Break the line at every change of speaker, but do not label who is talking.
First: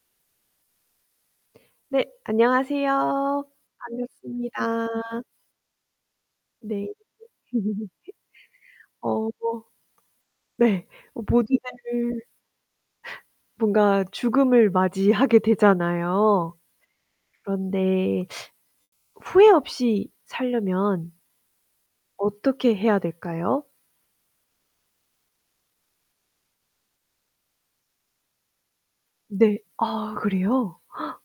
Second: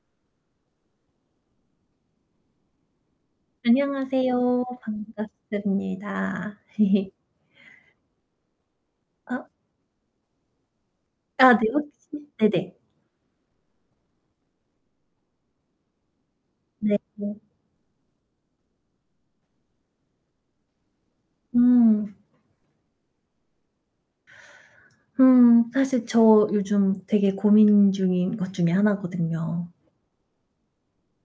네 안녕하세요.
안녕하세요.
반갑습니다.
반갑습니다.
네. 어
어?
뭐 네 어
아 네 혹시
요즘에는
네네.
뭔가 죽음을 맞이하게 되잖아요.
네네.
그런데 후회 없이 살려면
음.
어떻게 해야 될까요?
음 사실 저 요즘 되게 고민 중인 것 중에
네.
하나거든요.
아 그래요?